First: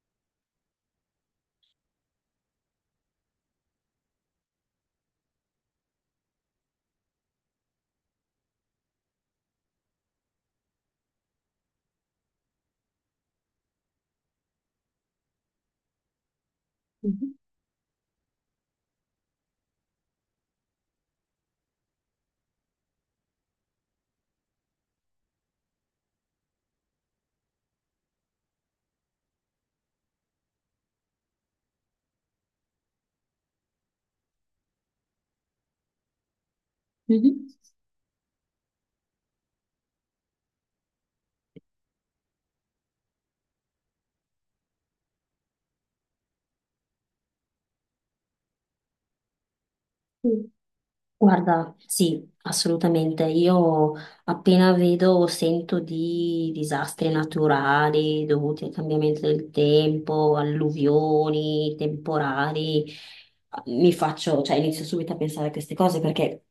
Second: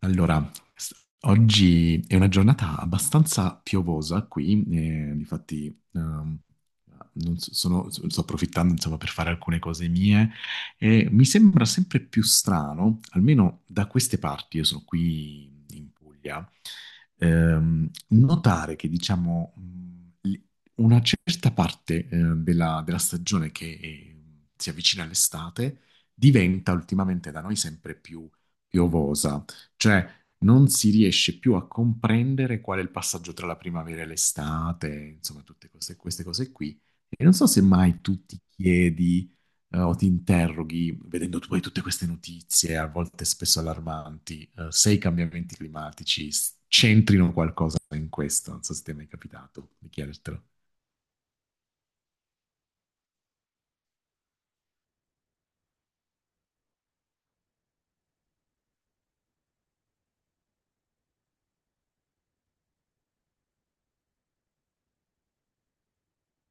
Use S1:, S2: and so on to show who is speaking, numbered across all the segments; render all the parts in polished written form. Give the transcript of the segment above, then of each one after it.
S1: Allora, s- oggi è una giornata abbastanza piovosa qui, difatti, ehm, non so- sono- sto approfittando insomma, per fare alcune cose mie. E mi sembra sempre più strano, almeno da queste parti. Io sono qui in Puglia,
S2: Mhm.
S1: notare che diciamo, una certa parte della stagione che si avvicina all'estate diventa ultimamente da noi sempre più piovosa. Cioè, non si riesce più a comprendere qual è il passaggio tra la primavera e l'estate, insomma, queste cose qui. E non so
S2: Mhm.
S1: se mai tu ti chiedi, o ti interroghi, vedendo tu poi tutte queste notizie, a volte spesso allarmanti, se i cambiamenti climatici c'entrino qualcosa in questo. Non so se ti è mai capitato di chiedertelo.
S2: Sì. Guarda, sì, assolutamente. Io appena vedo o sento di disastri naturali dovuti al cambiamento del tempo, alluvioni, temporali, mi faccio, cioè inizio subito a pensare a queste cose perché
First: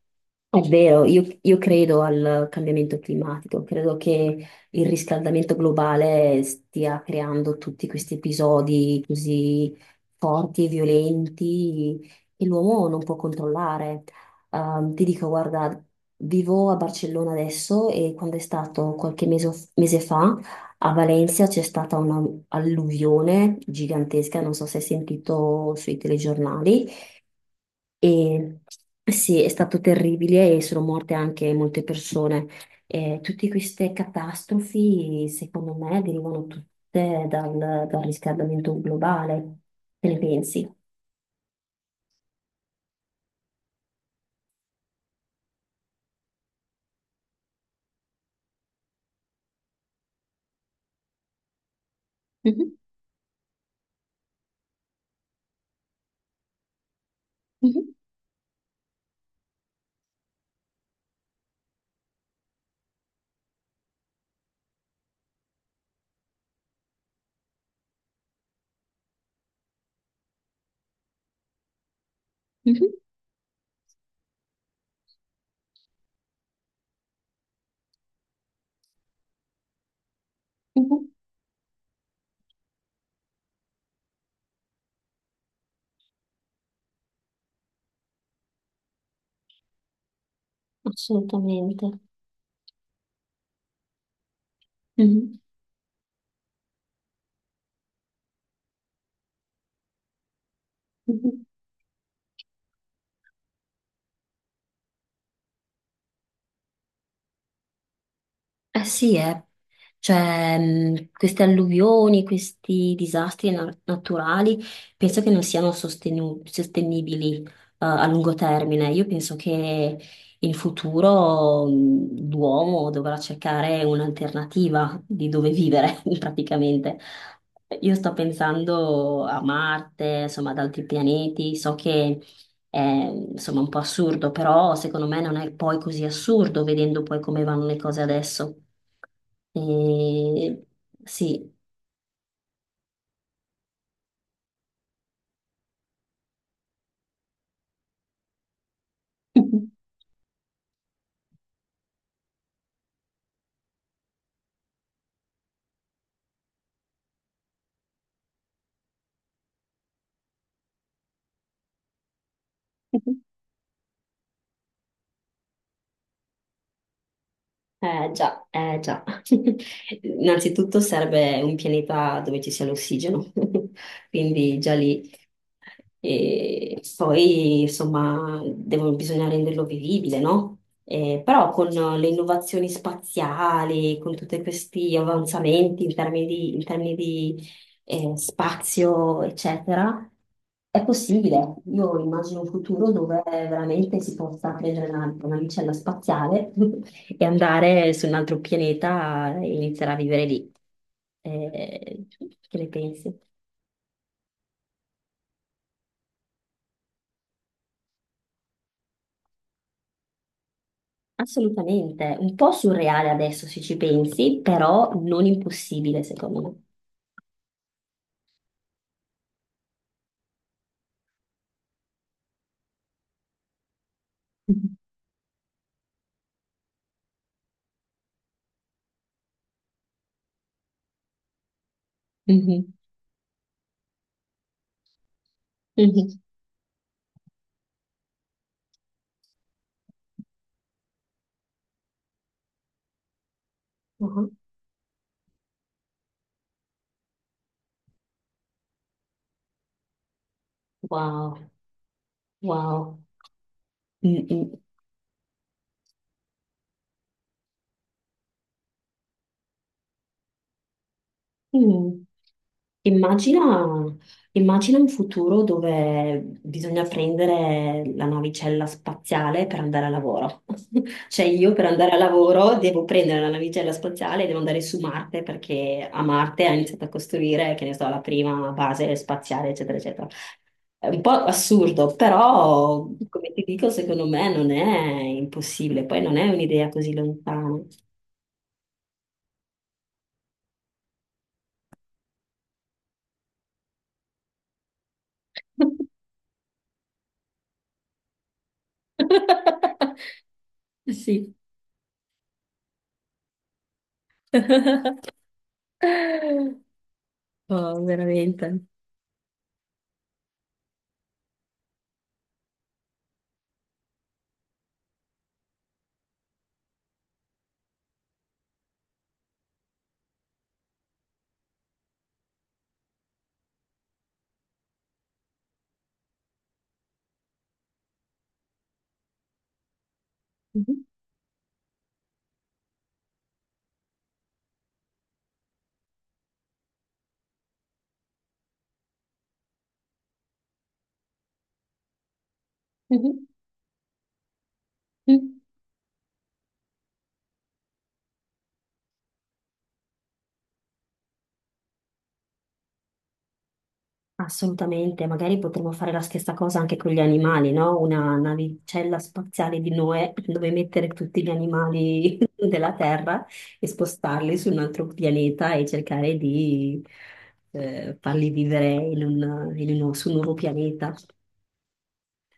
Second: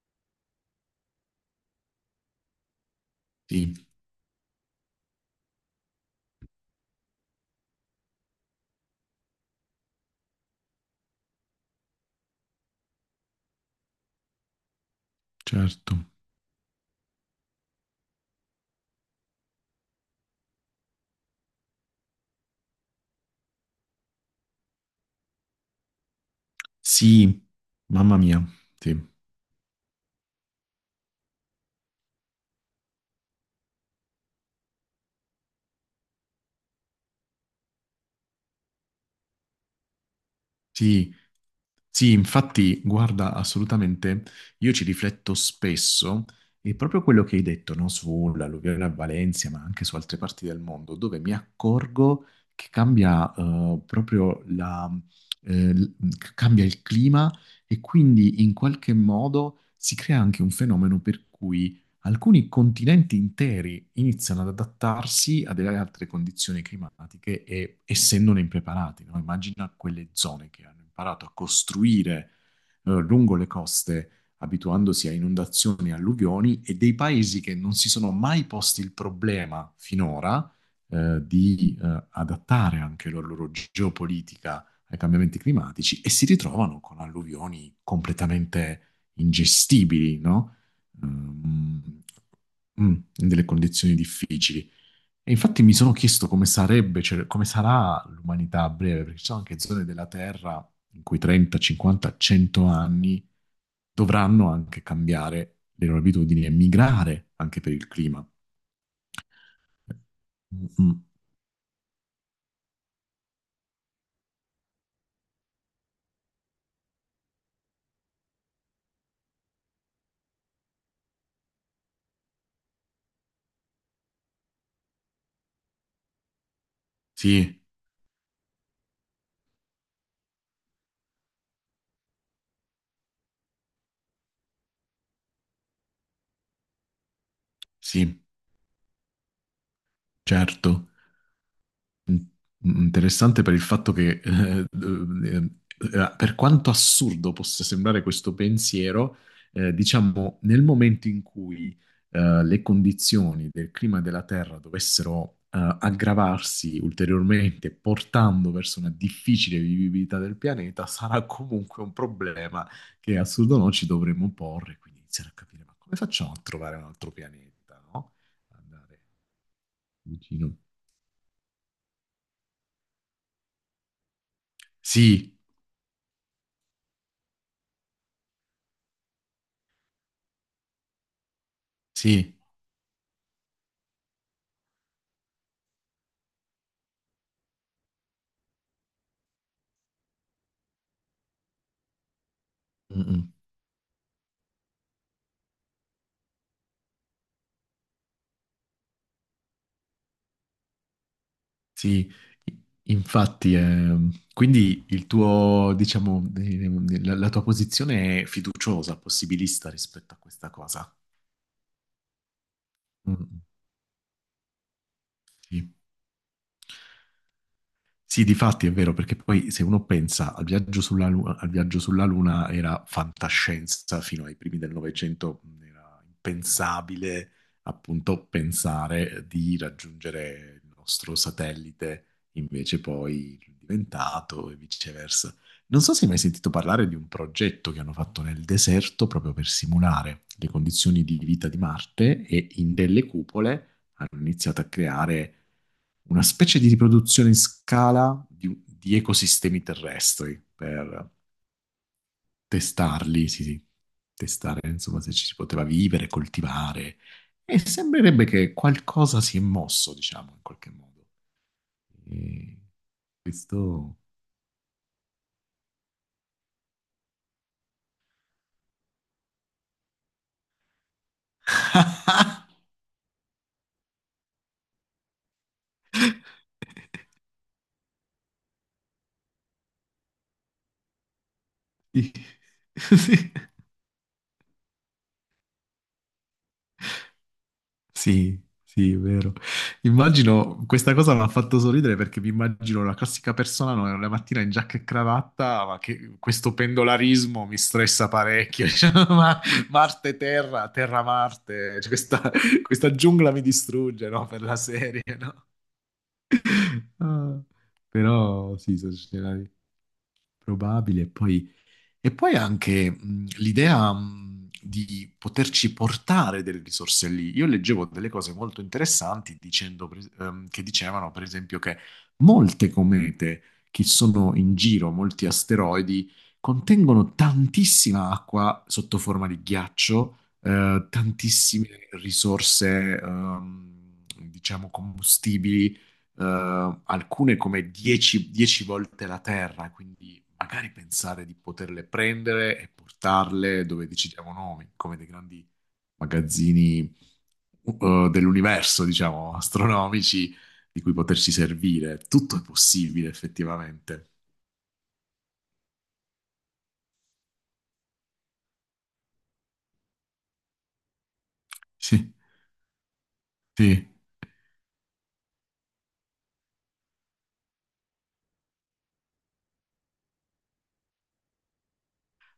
S2: è vero, io credo al cambiamento climatico,
S1: Sì,
S2: credo che il riscaldamento globale stia creando tutti questi episodi così forti e violenti che l'uomo non può controllare. Ti dico, guarda,
S1: certo.
S2: vivo a Barcellona adesso e quando è stato qualche mese, mese fa a Valencia c'è stata un'alluvione gigantesca, non so se hai sentito sui telegiornali.
S1: Sì, mamma mia,
S2: E
S1: sì.
S2: eh sì, è stato terribile e sono morte anche molte persone. E tutte queste catastrofi, secondo me, derivano tutte dal riscaldamento globale. Che ne pensi?
S1: Sì, sì, infatti, guarda, assolutamente, io ci rifletto spesso e proprio quello che hai detto, no, sull'alluvione a Valencia, ma anche su altre parti del mondo, dove mi accorgo che
S2: Mhm,
S1: cambia proprio la, l- cambia il clima. E
S2: mhm,
S1: quindi in qualche modo si crea anche un fenomeno per cui alcuni continenti interi iniziano ad adattarsi a delle altre condizioni climatiche e essendone impreparati, no? Immagina quelle zone che hanno imparato a costruire
S2: mhm,
S1: lungo le coste, abituandosi a inondazioni e alluvioni, e dei paesi che non si sono mai posti il problema finora,
S2: mhm.
S1: di adattare anche la loro geopolitica ai cambiamenti climatici e si ritrovano con alluvioni completamente ingestibili, no?
S2: Assolutamente.
S1: ehm, In delle condizioni difficili. E
S2: Mhm,
S1: infatti mi sono chiesto come sarebbe, cioè, come sarà l'umanità a breve, perché ci sono anche zone della Terra in cui
S2: mhm.
S1: 30, 50, 100 anni dovranno anche cambiare le loro abitudini e migrare anche per il clima.
S2: Eh sì, eh. Cioè,
S1: Mm, mm,
S2: queste alluvioni, questi disastri naturali, penso che non siano sostenibili, a lungo termine. Io penso che in futuro, l'uomo dovrà cercare un'alternativa di dove vivere, praticamente.
S1: sì,
S2: Io sto pensando a Marte, insomma, ad altri pianeti. So che è, insomma, un po' assurdo, però secondo me non è poi così assurdo vedendo poi come vanno le cose
S1: sì,
S2: adesso. E
S1: certo.
S2: sì.
S1: Mm, Interessante per il fatto che, eh, per quanto assurdo possa sembrare questo pensiero, diciamo, nel momento in cui, le condizioni del clima della Terra dovessero, aggravarsi ulteriormente, portando verso una difficile vivibilità del pianeta, sarà comunque un problema che assurdo no ci dovremmo porre, quindi iniziare a capire, ma come facciamo a trovare un altro pianeta,
S2: Eh
S1: no?
S2: già, eh
S1: Andare
S2: già.
S1: vicino.
S2: Innanzitutto serve un pianeta dove ci sia l'ossigeno, quindi già lì.
S1: Sì,
S2: E poi, insomma, bisogna renderlo vivibile, no? Però con le
S1: sì.
S2: innovazioni spaziali, con tutti questi avanzamenti in termini di, spazio, eccetera, è possibile. Io immagino un futuro dove
S1: Mm,
S2: veramente si possa prendere una navicella spaziale e andare su un altro pianeta e iniziare a vivere lì. Eh,
S1: sì.
S2: che
S1: i-
S2: ne pensi?
S1: infatti, quindi il tuo, diciamo, la tua posizione è fiduciosa, possibilista rispetto a questa cosa.
S2: Assolutamente, un po' surreale
S1: Mm,
S2: adesso se ci pensi, però non
S1: sì.
S2: impossibile secondo me.
S1: Sì, difatti è vero, perché poi se uno pensa al viaggio sulla Luna era fantascienza fino ai primi del Novecento, era impensabile appunto pensare di raggiungere il nostro satellite,
S2: Mhm,
S1: invece poi è diventato e viceversa. Non so se hai mai
S2: mhm,
S1: sentito parlare di un progetto che hanno fatto nel deserto proprio per simulare le condizioni di vita di Marte e in delle cupole hanno
S2: mhm.
S1: iniziato a creare una specie di riproduzione in scala di ecosistemi terrestri per
S2: Wow, wow.
S1: testarli, sì, sì,
S2: Mm, mm,
S1: testare insomma se ci si poteva vivere, coltivare. E sembrerebbe che qualcosa si è mosso, diciamo, in qualche modo.
S2: mm.
S1: E
S2: Immagina,
S1: questo.
S2: Immagina un futuro dove bisogna prendere la navicella spaziale per andare a lavoro. Cioè io per andare a lavoro devo prendere la navicella spaziale e devo andare su Marte perché a Marte ha iniziato a costruire, che ne so, la prima base spaziale, eccetera, eccetera. È un po' assurdo,
S1: Sì.
S2: però
S1: Sì.
S2: come ti dico, secondo me non è impossibile, poi non è un'idea così lontana.
S1: Sì, sì, è vero. Immagino, questa cosa mi ha fatto sorridere perché mi immagino la classica persona, no, la mattina in giacca e cravatta, ma che questo pendolarismo mi stressa parecchio. Cioè, ma Marte-Terra,
S2: Sì.
S1: Terra-Marte, cioè, questa giungla mi distrugge, no, per la serie, no? Ah,
S2: Oh,
S1: però
S2: veramente.
S1: sì, sono scenari probabili, e poi anche l'idea, di poterci portare delle risorse lì. Io leggevo delle cose molto interessanti dicendo, che dicevano, per esempio, che molte comete che sono in giro, molti asteroidi, contengono tantissima acqua sotto forma di ghiaccio,
S2: Mhm,
S1: tantissime risorse, diciamo, combustibili, alcune come 10 volte la Terra, quindi magari pensare di poterle prendere e
S2: mhm,
S1: portarle dove decidiamo noi, come dei
S2: mhm.
S1: grandi magazzini dell'universo, diciamo, astronomici, di cui poterci servire. Tutto è possibile effettivamente.
S2: Assolutamente, magari potremmo fare la stessa cosa anche con gli animali, no? Una navicella spaziale di Noè dove mettere tutti gli
S1: Sì,
S2: animali della Terra e
S1: sì.
S2: spostarli su un altro pianeta e cercare di farli vivere in su un nuovo pianeta.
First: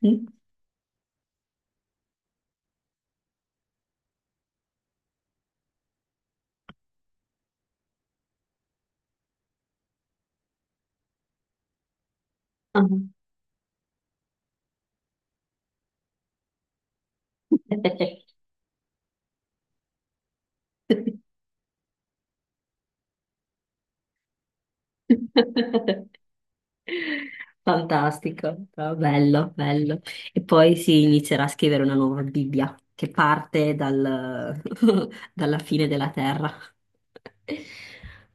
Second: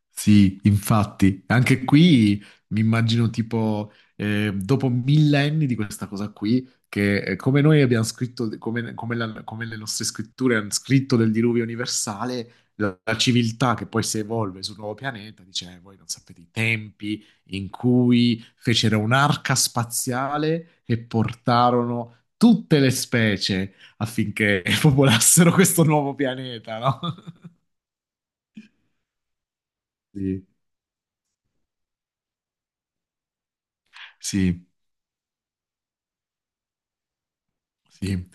S2: Mm?
S1: Sì, infatti, anche qui mi immagino tipo, dopo millenni di questa cosa qui, che come noi abbiamo scritto, come le nostre scritture hanno scritto del diluvio universale,
S2: Ah.
S1: la civiltà che poi si evolve sul nuovo pianeta dice, voi non sapete i tempi in cui fecero un'arca spaziale e portarono tutte le specie affinché popolassero questo nuovo pianeta, no?"
S2: Fantastico. Ah, bello, bello. E
S1: Sì.
S2: poi si inizierà a scrivere una nuova Bibbia che parte
S1: Sì.
S2: dalla fine della terra.
S1: Sì,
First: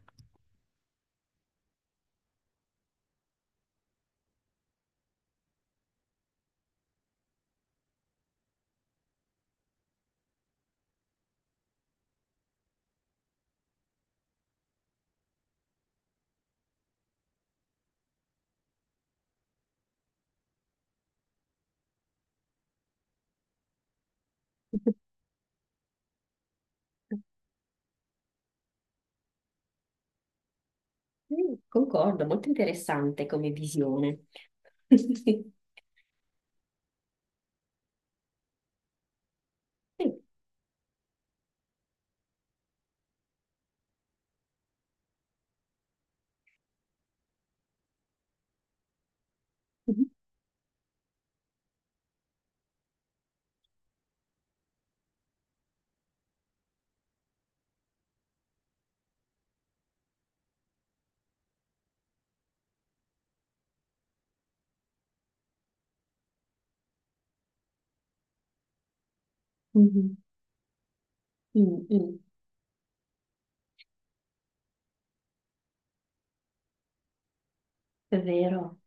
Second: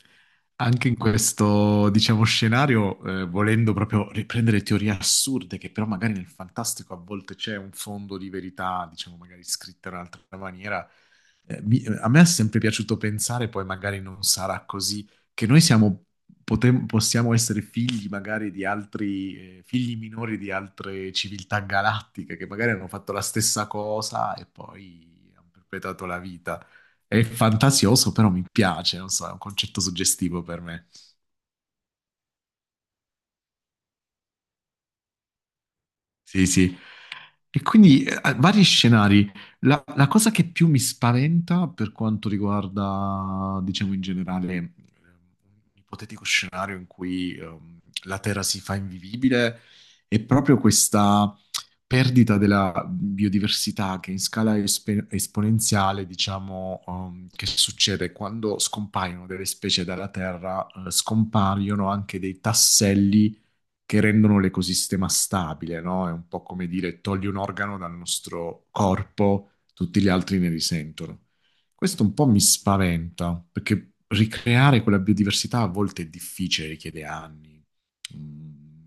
S1: anche in questo, diciamo, scenario, volendo proprio riprendere teorie assurde, che però magari nel fantastico a volte c'è un fondo di verità, diciamo, magari scritta in un'altra maniera, a me è sempre piaciuto pensare, poi magari non sarà così, che noi possiamo essere figli magari di altri, figli minori di altre civiltà galattiche, che magari hanno fatto la stessa cosa e poi hanno perpetrato la vita. È fantasioso, però mi piace, non so, è un concetto suggestivo per me.
S2: Mm, concordo, molto interessante come visione.
S1: Sì, sì. E quindi, vari scenari. La
S2: Sì.
S1: cosa che più mi spaventa per quanto riguarda, diciamo in generale, un ipotetico scenario in cui la Terra si fa invivibile è proprio questa perdita della biodiversità che in scala esponenziale, diciamo, che succede quando scompaiono delle specie dalla Terra, scompaiono anche dei tasselli che rendono l'ecosistema stabile, no? È un po' come dire togli un organo dal nostro corpo, tutti gli
S2: Mm,
S1: altri ne risentono.
S2: mm,
S1: Questo un
S2: mm.
S1: po' mi spaventa, perché ricreare quella biodiversità a volte è difficile, richiede anni,
S2: È vero,
S1: mm,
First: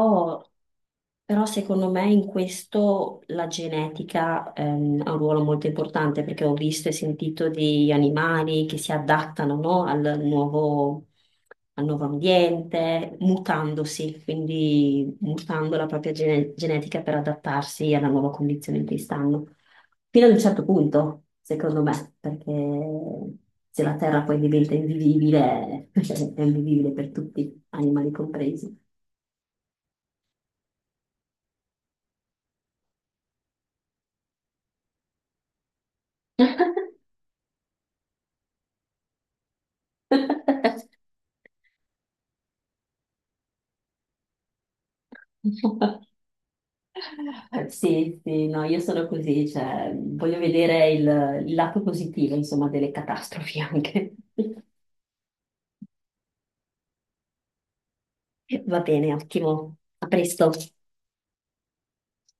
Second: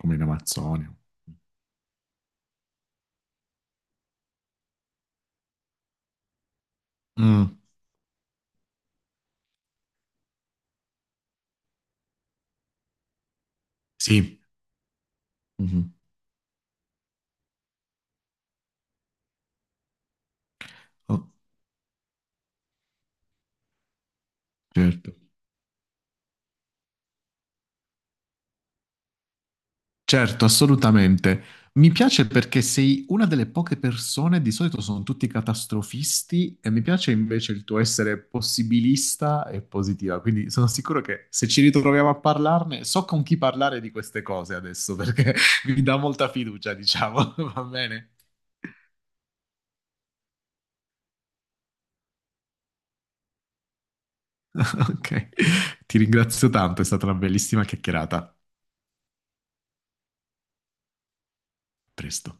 S1: come in Amazzonia.
S2: però secondo me in questo la genetica ha un ruolo molto importante perché ho visto e sentito
S1: Mm,
S2: di animali che si adattano, no, al nuovo ambiente, mutandosi,
S1: sì,
S2: quindi mutando la
S1: mhm.
S2: propria genetica per adattarsi alla nuova condizione in cui stanno. Fino ad un certo punto,
S1: Oh,
S2: secondo me, perché se la Terra poi diventa
S1: certo.
S2: invivibile, è invivibile per tutti, animali compresi.
S1: Certo, assolutamente. Mi piace perché sei una delle poche persone, di solito sono tutti catastrofisti, e mi piace invece il tuo essere possibilista e positiva. Quindi sono sicuro che se ci ritroviamo a parlarne, so con chi parlare di queste cose adesso, perché mi dà molta fiducia, diciamo. Va bene?
S2: Sì, sì, no, io sono così, cioè, voglio vedere il lato positivo, insomma, delle catastrofi anche.
S1: Ok. Ti ringrazio tanto, è stata una bellissima chiacchierata. A
S2: Va bene, ottimo. A presto.
S1: presto.